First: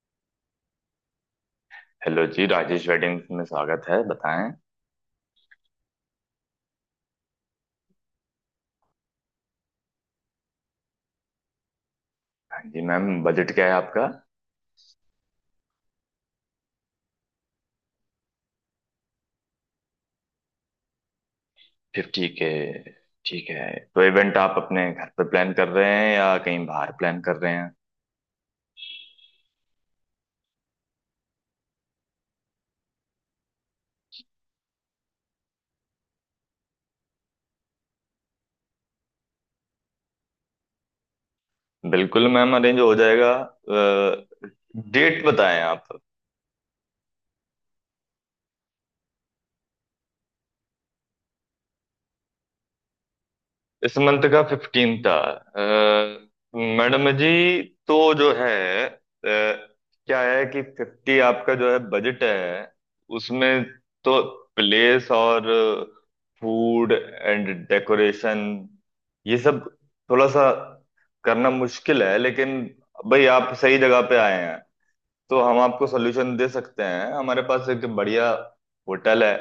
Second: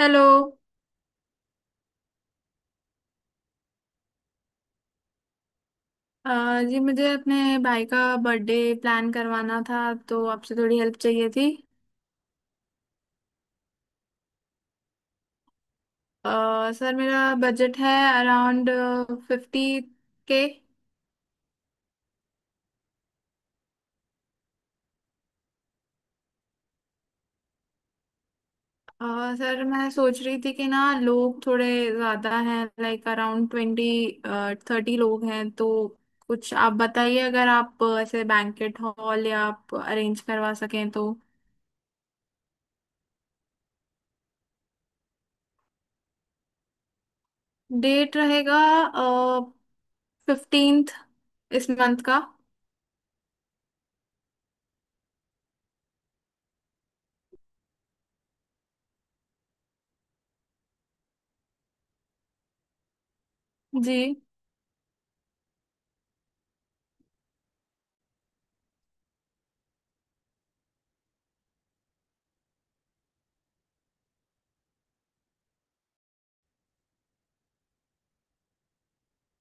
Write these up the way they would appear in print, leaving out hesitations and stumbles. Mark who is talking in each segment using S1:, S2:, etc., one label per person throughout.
S1: Hello.
S2: Hello जी, Rajesh wedding में स्वागत है। बताएं।
S1: अ, जी मुझे अपने भाई का बर्थडे प्लान करवाना था, तो आपसे थोड़ी हेल्प चाहिए थी।
S2: हाँ जी मैम, बजट क्या है आपका?
S1: अ, सर मेरा बजट है अराउंड 50 के।
S2: Fifty K. ठीक है। तो इवेंट आप अपने घर पे प्लान कर रहे हैं या कहीं बाहर प्लान कर रहे हैं?
S1: सर मैं सोच रही थी कि ना लोग थोड़े ज़्यादा हैं, लाइक अराउंड 20-30 लोग हैं, तो कुछ आप बताइए, अगर आप ऐसे बैंकेट हॉल या आप अरेंज करवा सकें तो।
S2: बिल्कुल मैम, अरेंज हो जाएगा। डेट बताएं आप।
S1: डेट रहेगा 15th, इस मंथ का।
S2: इस मंथ का 15 था मैडम जी। तो क्या है कि 50 आपका जो है बजट है उसमें,
S1: जी
S2: तो प्लेस और फूड एंड डेकोरेशन ये सब थोड़ा सा करना मुश्किल है, लेकिन भाई आप सही जगह पे आए हैं। तो हम आपको सोल्यूशन दे सकते हैं। हमारे पास एक बढ़िया होटल है,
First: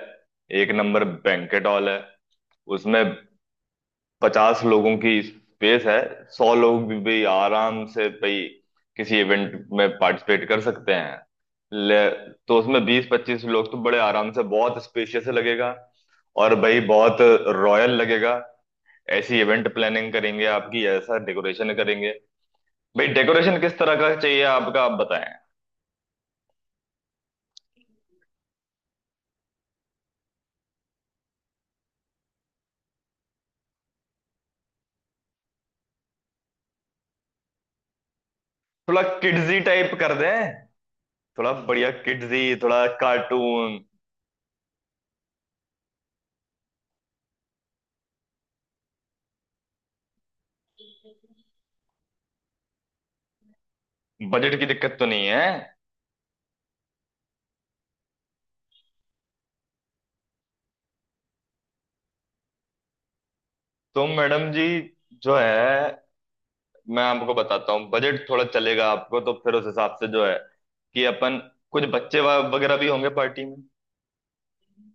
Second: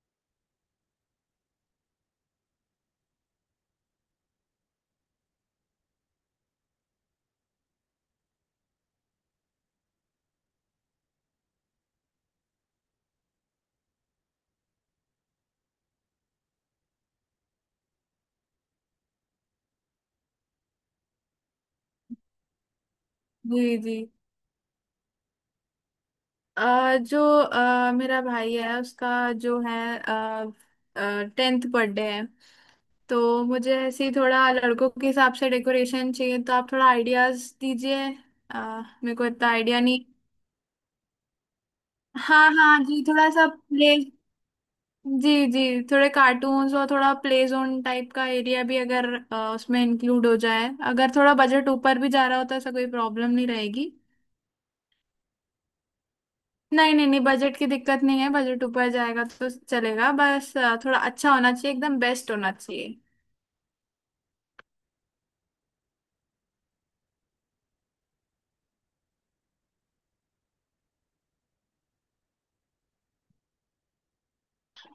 S2: एक नंबर बैंकेट हॉल है। उसमें 50 लोगों की स्पेस है। 100 लोग भी आराम से भाई किसी इवेंट में पार्टिसिपेट कर सकते हैं। ले तो उसमें 20-25 लोग तो बड़े आराम से, बहुत स्पेशियस लगेगा। और भाई बहुत रॉयल लगेगा। ऐसी इवेंट प्लानिंग करेंगे आपकी, ऐसा डेकोरेशन करेंगे। भाई डेकोरेशन किस
S1: जी
S2: तरह
S1: जी।
S2: का चाहिए आपका, आप बताएं।
S1: जो मेरा भाई है, उसका जो है, 10th बर्थडे है, तो मुझे ऐसे ही थोड़ा लड़कों के हिसाब से डेकोरेशन चाहिए, तो आप थोड़ा आइडियाज दीजिए। अ,
S2: थोड़ा
S1: मेरे को इतना
S2: किड्जी
S1: आइडिया
S2: टाइप
S1: नहीं।
S2: कर दें? थोड़ा बढ़िया किड्जी,
S1: हाँ हाँ
S2: थोड़ा
S1: जी, थोड़ा सा
S2: कार्टून।
S1: प्ले। जी जी, थोड़े कार्टून्स और थोड़ा प्ले जोन टाइप का एरिया भी अगर उसमें इंक्लूड हो जाए, अगर थोड़ा बजट ऊपर भी जा रहा होता है, ऐसा कोई प्रॉब्लम नहीं रहेगी।
S2: बजट की दिक्कत तो नहीं है।
S1: नहीं नहीं नहीं, बजट की दिक्कत नहीं है, बजट ऊपर जाएगा तो चलेगा, बस थोड़ा अच्छा होना चाहिए, एकदम बेस्ट होना चाहिए।
S2: तो मैडम जी जो है, मैं आपको बताता हूँ, बजट थोड़ा चलेगा आपको तो फिर उस हिसाब से जो है, कि अपन कुछ बच्चे वगैरह भी होंगे पार्टी में।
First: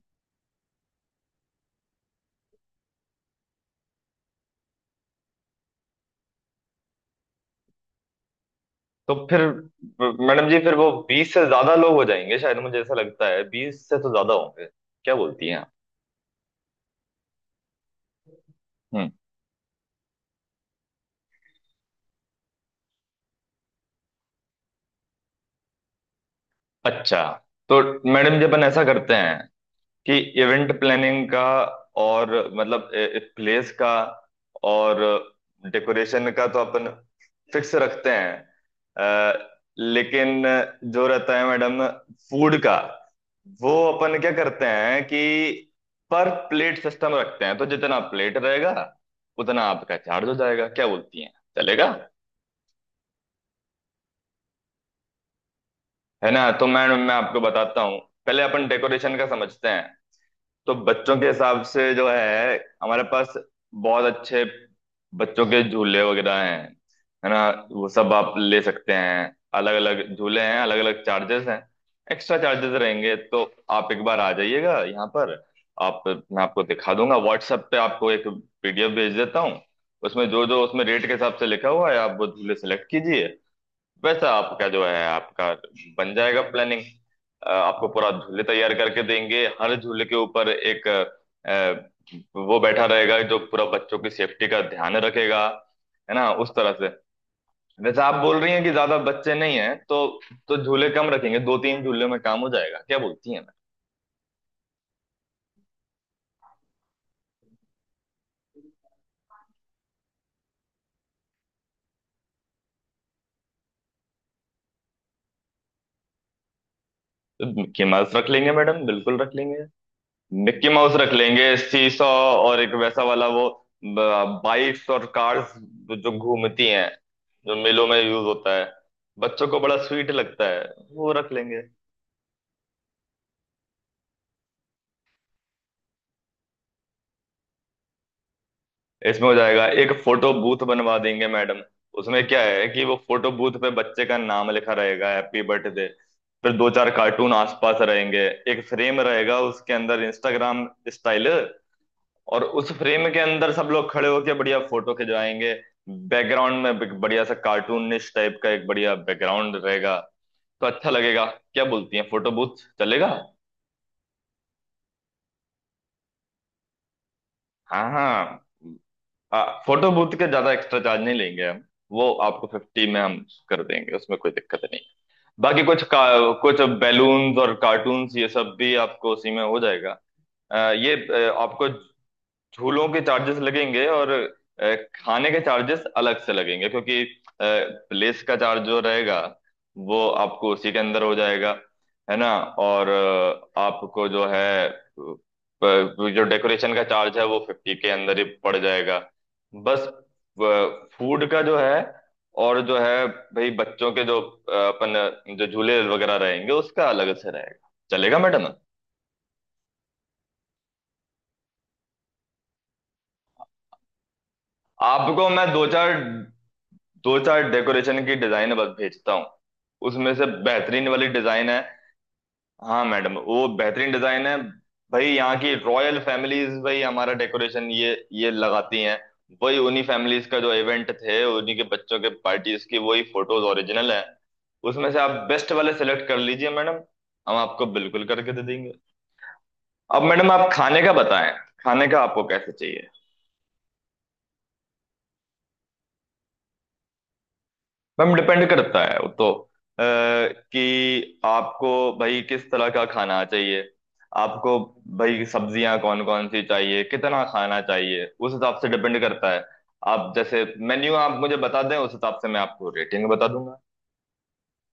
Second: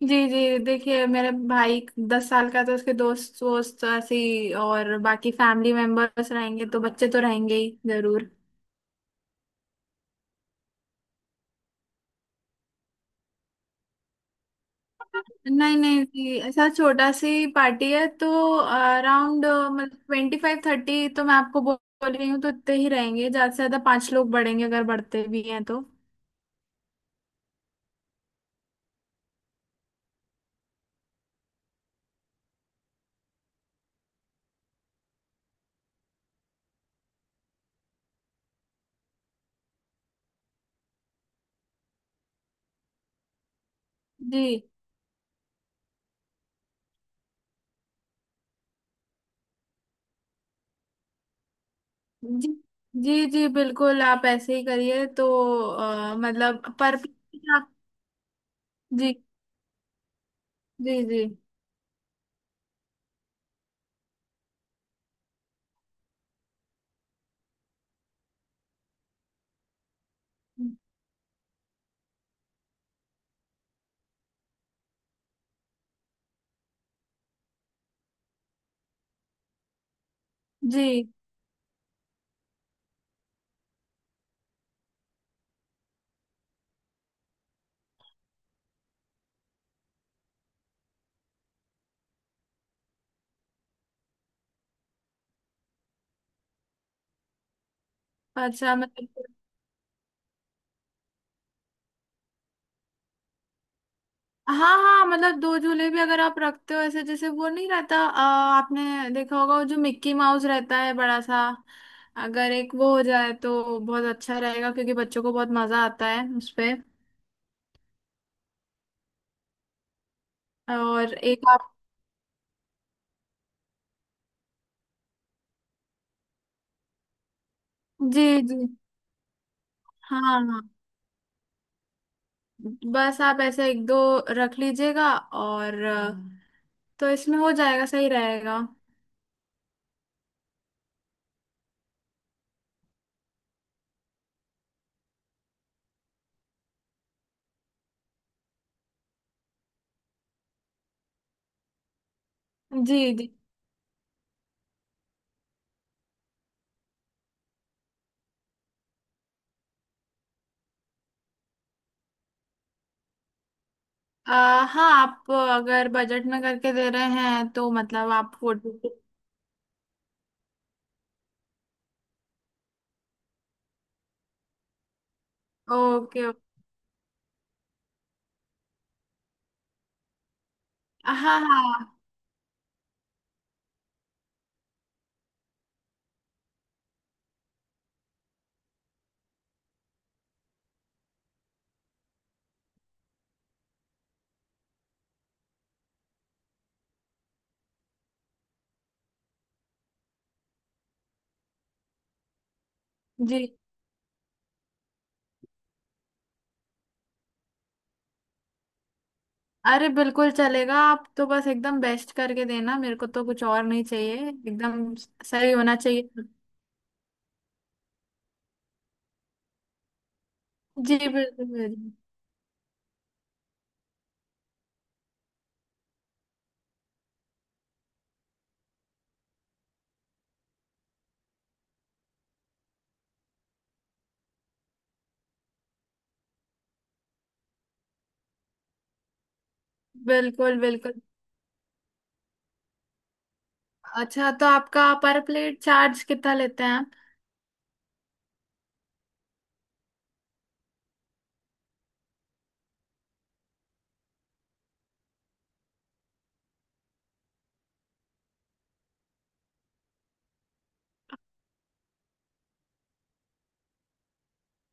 S1: जी जी, देखिए मेरे भाई 10 साल का, तो उसके दोस्त वोस्त ऐसे ही, और बाकी फैमिली मेंबर्स रहेंगे, तो बच्चे तो रहेंगे ही जरूर।
S2: तो फिर मैडम जी फिर वो 20 से ज्यादा लोग हो जाएंगे, शायद मुझे ऐसा लगता है 20 से तो ज्यादा होंगे। क्या बोलती हैं आप?
S1: नहीं नहीं जी, ऐसा छोटा सी पार्टी है, तो
S2: हम्म।
S1: अराउंड मतलब 25-30, तो मैं आपको बोल बोल रही हूँ, तो इतने ही रहेंगे, ज्यादा से ज्यादा पांच लोग बढ़ेंगे अगर बढ़ते भी हैं तो।
S2: अच्छा। तो मैडम जी अपन ऐसा करते हैं कि इवेंट प्लानिंग का और मतलब प्लेस का और डेकोरेशन का तो अपन फिक्स रखते हैं, अ, लेकिन जो रहता है मैडम फूड का, वो अपन क्या
S1: जी
S2: करते हैं कि पर प्लेट सिस्टम रखते हैं। तो जितना प्लेट रहेगा उतना आपका चार्ज हो जाएगा। क्या बोलती हैं, चलेगा?
S1: जी जी जी, बिल्कुल आप ऐसे ही करिए, तो
S2: है ना, तो
S1: मतलब
S2: मैं
S1: पर
S2: मैं
S1: जी
S2: आपको बताता हूँ। पहले अपन डेकोरेशन का समझते हैं। तो
S1: जी
S2: बच्चों
S1: जी
S2: के हिसाब से जो है, हमारे पास बहुत अच्छे बच्चों के झूले वगैरह हैं, है ना? वो सब आप ले सकते हैं। अलग अलग झूले हैं, अलग अलग चार्जेस हैं। एक्स्ट्रा चार्जेस रहेंगे, तो आप एक बार आ जाइएगा यहाँ पर। आप, मैं आपको दिखा दूंगा। व्हाट्सएप पे आपको एक पीडीएफ भेज देता हूँ। उसमें जो जो उसमें रेट
S1: जी।
S2: के हिसाब से लिखा हुआ है, आप वो झूले सेलेक्ट कीजिए। वैसे आपका जो है आपका बन जाएगा प्लानिंग। आपको पूरा झूले तैयार करके देंगे। हर झूले के ऊपर एक वो बैठा रहेगा जो पूरा बच्चों की सेफ्टी का ध्यान रखेगा, है ना, उस तरह से। वैसे आप बोल रही हैं कि
S1: अच्छा
S2: ज्यादा
S1: मतलब।
S2: बच्चे नहीं हैं, तो झूले कम रखेंगे। 2-3 झूले में काम हो जाएगा। क्या बोलती हैं मैम?
S1: हाँ हाँ, मतलब दो झूले भी अगर आप रखते हो, ऐसे जैसे वो नहीं रहता, आपने देखा होगा वो जो मिक्की माउस रहता है बड़ा सा, अगर एक वो हो जाए तो बहुत अच्छा रहेगा, क्योंकि बच्चों को बहुत मजा आता है उसपे।
S2: तो मिकी माउस रख लेंगे मैडम, बिल्कुल रख लेंगे। मिक्की माउस
S1: और
S2: रख
S1: एक
S2: लेंगे,
S1: आप।
S2: सीसॉ। और एक वैसा वाला वो, बाइक्स और कार्स जो घूमती हैं, जो मेलों में यूज
S1: जी
S2: होता
S1: जी,
S2: है। बच्चों को बड़ा स्वीट
S1: हाँ
S2: लगता
S1: हाँ,
S2: है। वो रख लेंगे।
S1: बस आप ऐसे एक दो रख लीजिएगा, और तो इसमें हो जाएगा, सही रहेगा।
S2: इसमें हो जाएगा। एक फोटो बूथ बनवा देंगे मैडम। उसमें क्या है कि वो फोटो बूथ पे बच्चे का नाम लिखा रहेगा, हैप्पी बर्थडे। फिर 2-4 कार्टून आसपास रहेंगे। एक फ्रेम रहेगा उसके अंदर, इंस्टाग्राम स्टाइल। और उस
S1: जी
S2: फ्रेम के
S1: जी।
S2: अंदर सब लोग खड़े होके बढ़िया फोटो खिंचवाएंगे। बैकग्राउंड में बढ़िया सा कार्टूनिश टाइप का एक बढ़िया बैकग्राउंड रहेगा, तो अच्छा लगेगा। क्या बोलती हैं, फोटो बूथ चलेगा?
S1: आ, हाँ आप अगर बजट में करके दे रहे हैं तो
S2: हाँ
S1: मतलब आप
S2: हाँ।
S1: फोटो।
S2: फोटो बूथ के ज्यादा एक्स्ट्रा चार्ज नहीं लेंगे हम। वो आपको 50 में हम कर देंगे, उसमें कोई दिक्कत नहीं। बाकी
S1: ओके ओके,
S2: कुछ बैलून्स और कार्टून्स ये सब भी आपको उसी में हो जाएगा। आ, ये
S1: हाँ
S2: आपको
S1: हाँ
S2: झूलों के चार्जेस लगेंगे और खाने के चार्जेस अलग से लगेंगे, क्योंकि प्लेस का चार्ज जो रहेगा वो आपको उसी के अंदर हो जाएगा, है ना? और आपको जो डेकोरेशन का चार्ज है वो 50 के अंदर ही पड़ जाएगा। बस फूड का जो है और जो है
S1: जी,
S2: भाई, बच्चों के जो अपन जो झूले वगैरह रहेंगे उसका अलग से रहेगा। चलेगा मैडम?
S1: अरे बिल्कुल चलेगा, आप तो बस एकदम बेस्ट करके देना, मेरे को तो कुछ और नहीं चाहिए, एकदम
S2: आपको मैं
S1: सही होना चाहिए।
S2: 2-4 डेकोरेशन की डिजाइन बस भेजता हूँ। उसमें से बेहतरीन
S1: जी
S2: वाली
S1: बिल्कुल
S2: डिजाइन है।
S1: बिल्कुल।
S2: हाँ मैडम, वो बेहतरीन डिजाइन है। भाई यहाँ की रॉयल फैमिलीज भाई हमारा डेकोरेशन ये लगाती हैं। वही उन्हीं फैमिलीज का जो इवेंट थे उन्हीं के बच्चों के पार्टीज की वही फोटोज ओरिजिनल है। उसमें से आप बेस्ट वाले सेलेक्ट कर लीजिए मैडम। हम आपको बिल्कुल करके दे देंगे। अब मैडम आप
S1: बिल्कुल
S2: खाने का
S1: बिल्कुल।
S2: बताएं। खाने का आपको कैसे चाहिए?
S1: अच्छा, तो आपका पर प्लेट चार्ज कितना लेते हैं?
S2: मैम डिपेंड करता है वो तो, कि आपको भाई किस तरह का खाना चाहिए, आपको भाई सब्जियां कौन कौन सी चाहिए, कितना खाना चाहिए, उस हिसाब से डिपेंड करता है। आप जैसे मेन्यू आप मुझे बता दें, उस हिसाब से मैं आपको रेटिंग बता दूंगा।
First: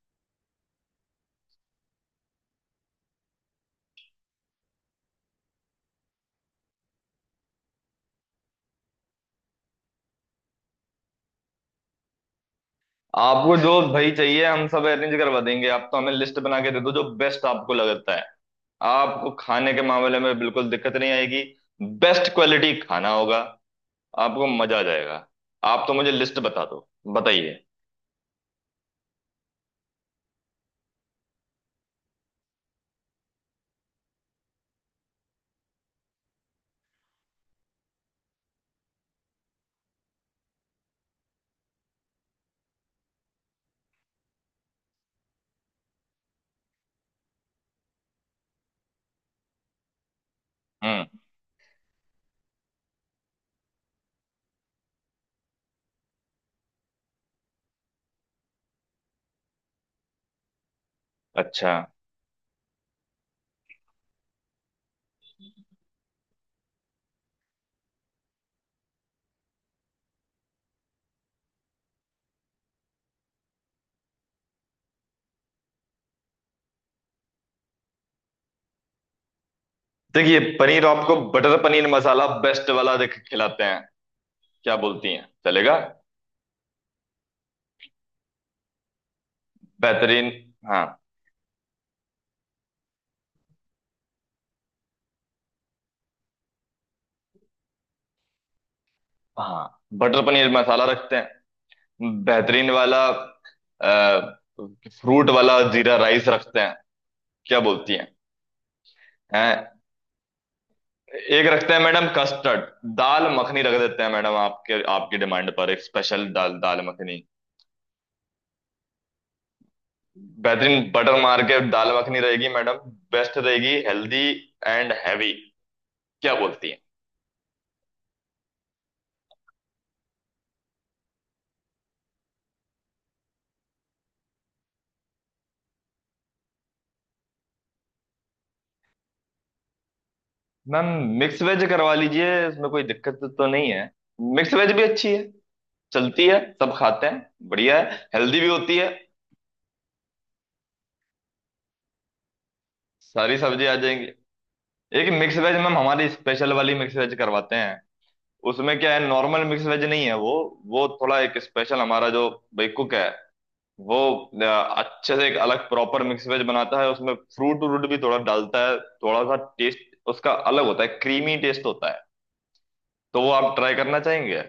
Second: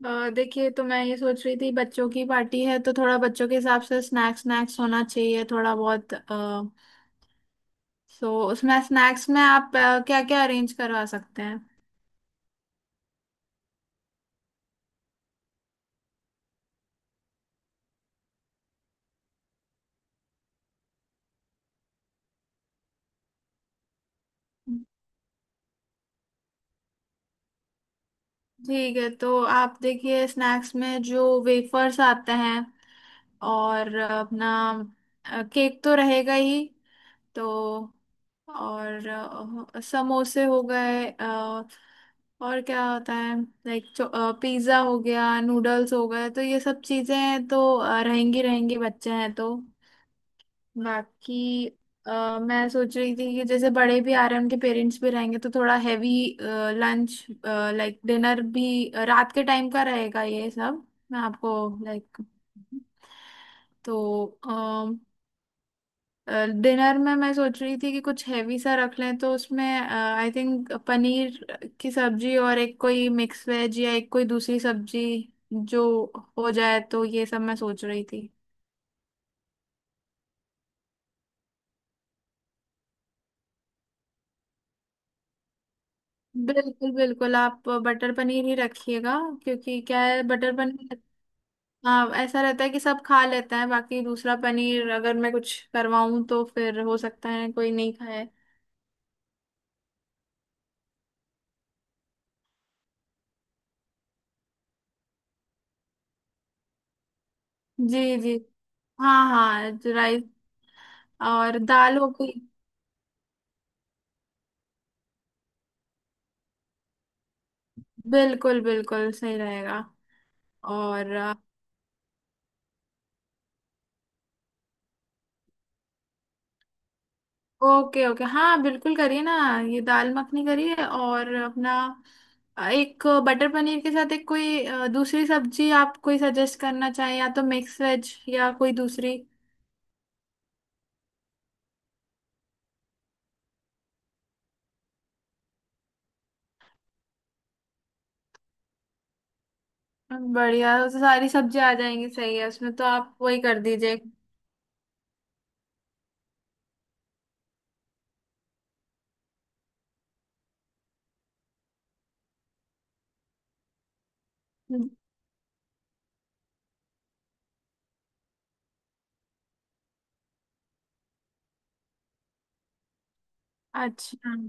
S1: देखिए तो मैं ये सोच रही थी, बच्चों की पार्टी है तो थोड़ा बच्चों के हिसाब से स्नैक्स स्नैक्स होना चाहिए, थोड़ा बहुत। सो उसमें स्नैक्स में आप क्या क्या अरेंज करवा सकते हैं?
S2: आपको जो भाई चाहिए हम सब अरेंज करवा देंगे। आप तो हमें लिस्ट बना के दे दो, जो बेस्ट आपको लगता है। आपको खाने के मामले में बिल्कुल दिक्कत नहीं आएगी, बेस्ट क्वालिटी खाना होगा, आपको मजा आ जाएगा। आप तो मुझे लिस्ट बता दो। बताइए।
S1: ठीक है, तो आप देखिए स्नैक्स में जो वेफर्स आते हैं, और अपना केक तो रहेगा ही, तो और समोसे हो गए, और क्या होता है, लाइक पिज्ज़ा हो गया, नूडल्स हो गए, तो ये सब चीज़ें तो रहेंगी रहेंगी, बच्चे हैं तो।
S2: हम्म।
S1: बाकी मैं सोच रही थी कि जैसे बड़े भी आ रहे हैं, उनके पेरेंट्स भी रहेंगे, तो थोड़ा हैवी लंच, लाइक डिनर भी रात के टाइम का रहेगा ये सब, मैं आपको
S2: अच्छा।
S1: लाइक, तो डिनर में मैं सोच रही थी कि कुछ हैवी सा रख लें, तो उसमें आई थिंक पनीर की सब्जी, और एक कोई मिक्स वेज या एक कोई दूसरी सब्जी जो हो जाए, तो ये सब मैं सोच रही थी।
S2: देखिए, पनीर आपको बटर पनीर मसाला बेस्ट वाला देख खिलाते हैं। क्या बोलती हैं, चलेगा?
S1: बिल्कुल बिल्कुल, आप बटर पनीर ही रखिएगा, क्योंकि क्या है,
S2: बेहतरीन।
S1: बटर
S2: हाँ
S1: पनीर। हाँ ऐसा रहता है कि सब खा लेते हैं, बाकी दूसरा पनीर अगर मैं कुछ करवाऊं तो फिर हो सकता है कोई नहीं खाए।
S2: हाँ, बटर पनीर मसाला रखते हैं बेहतरीन वाला। फ्रूट वाला जीरा राइस रखते हैं। क्या बोलती हैं?
S1: जी जी, हाँ हाँ
S2: हैं।
S1: राइस,
S2: एक
S1: और
S2: रखते हैं
S1: दाल
S2: मैडम
S1: हो गई।
S2: कस्टर्ड। दाल मखनी रख देते हैं मैडम, आपके आपकी डिमांड पर एक स्पेशल दाल, दाल मखनी।
S1: बिल्कुल बिल्कुल सही रहेगा।
S2: बेहतरीन
S1: और
S2: बटर मार के दाल मखनी रहेगी मैडम। बेस्ट रहेगी, हेल्दी एंड हैवी। क्या बोलती हैं?
S1: ओके ओके, हाँ बिल्कुल करिए ना, ये दाल मखनी करिए, और अपना एक बटर पनीर के साथ एक कोई दूसरी सब्जी आप कोई सजेस्ट करना चाहें, या तो मिक्स वेज या कोई दूसरी।
S2: मैम मिक्स वेज करवा लीजिए, इसमें कोई दिक्कत तो नहीं है। मिक्स वेज भी अच्छी है, चलती है, सब खाते हैं, बढ़िया है, हेल्दी भी होती है।
S1: बढ़िया, सारी सब्जियां आ जाएंगी, सही है उसमें, तो आप
S2: सारी
S1: वही कर
S2: सब्जी आ
S1: दीजिए।
S2: जाएंगी। एक मिक्स वेज मैम हमारी स्पेशल वाली मिक्स वेज करवाते हैं। उसमें क्या है, नॉर्मल मिक्स वेज नहीं है वो। वो थोड़ा एक स्पेशल, हमारा जो भाई कुक है वो अ,
S1: हम्म,
S2: अच्छे से एक अलग प्रॉपर मिक्स वेज बनाता है। उसमें फ्रूट व्रूट भी थोड़ा डालता है। थोड़ा सा टेस्ट उसका अलग होता है, क्रीमी टेस्ट होता है। तो वो आप ट्राई करना
S1: अच्छा,
S2: चाहेंगे?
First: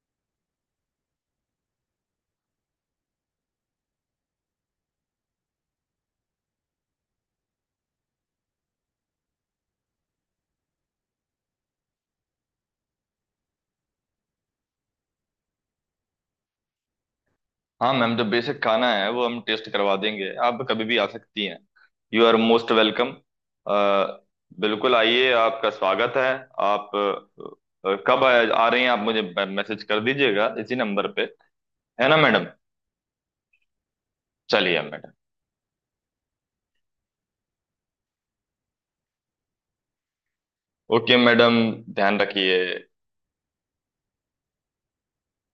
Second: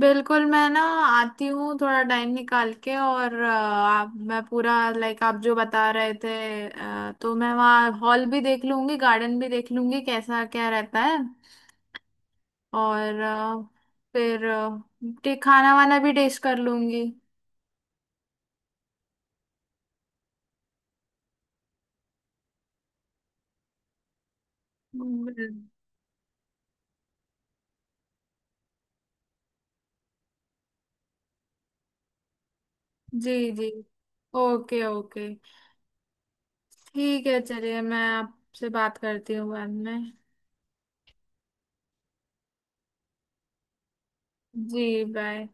S1: बिल्कुल, मैं ना आती हूँ थोड़ा टाइम निकाल के, और आप मैं पूरा, लाइक आप जो बता रहे थे, तो मैं वहाँ हॉल भी देख लूंगी, गार्डन भी देख लूंगी कैसा क्या रहता है, और फिर खाना वाना भी टेस्ट कर लूंगी।
S2: हाँ मैम, जो बेसिक खाना है वो हम टेस्ट करवा देंगे। आप कभी भी आ सकती हैं, यू आर मोस्ट वेलकम। बिल्कुल आइए,
S1: बिल-
S2: आपका स्वागत है। आप कब आ रही हैं आप, मुझे मैसेज कर दीजिएगा इसी नंबर पे, है ना मैडम?
S1: जी जी
S2: चलिए
S1: ओके
S2: मैडम।
S1: ओके, ठीक है चलिए, मैं आपसे बात करती हूँ बाद में।
S2: ओके मैडम, ध्यान रखिए।
S1: जी बाय।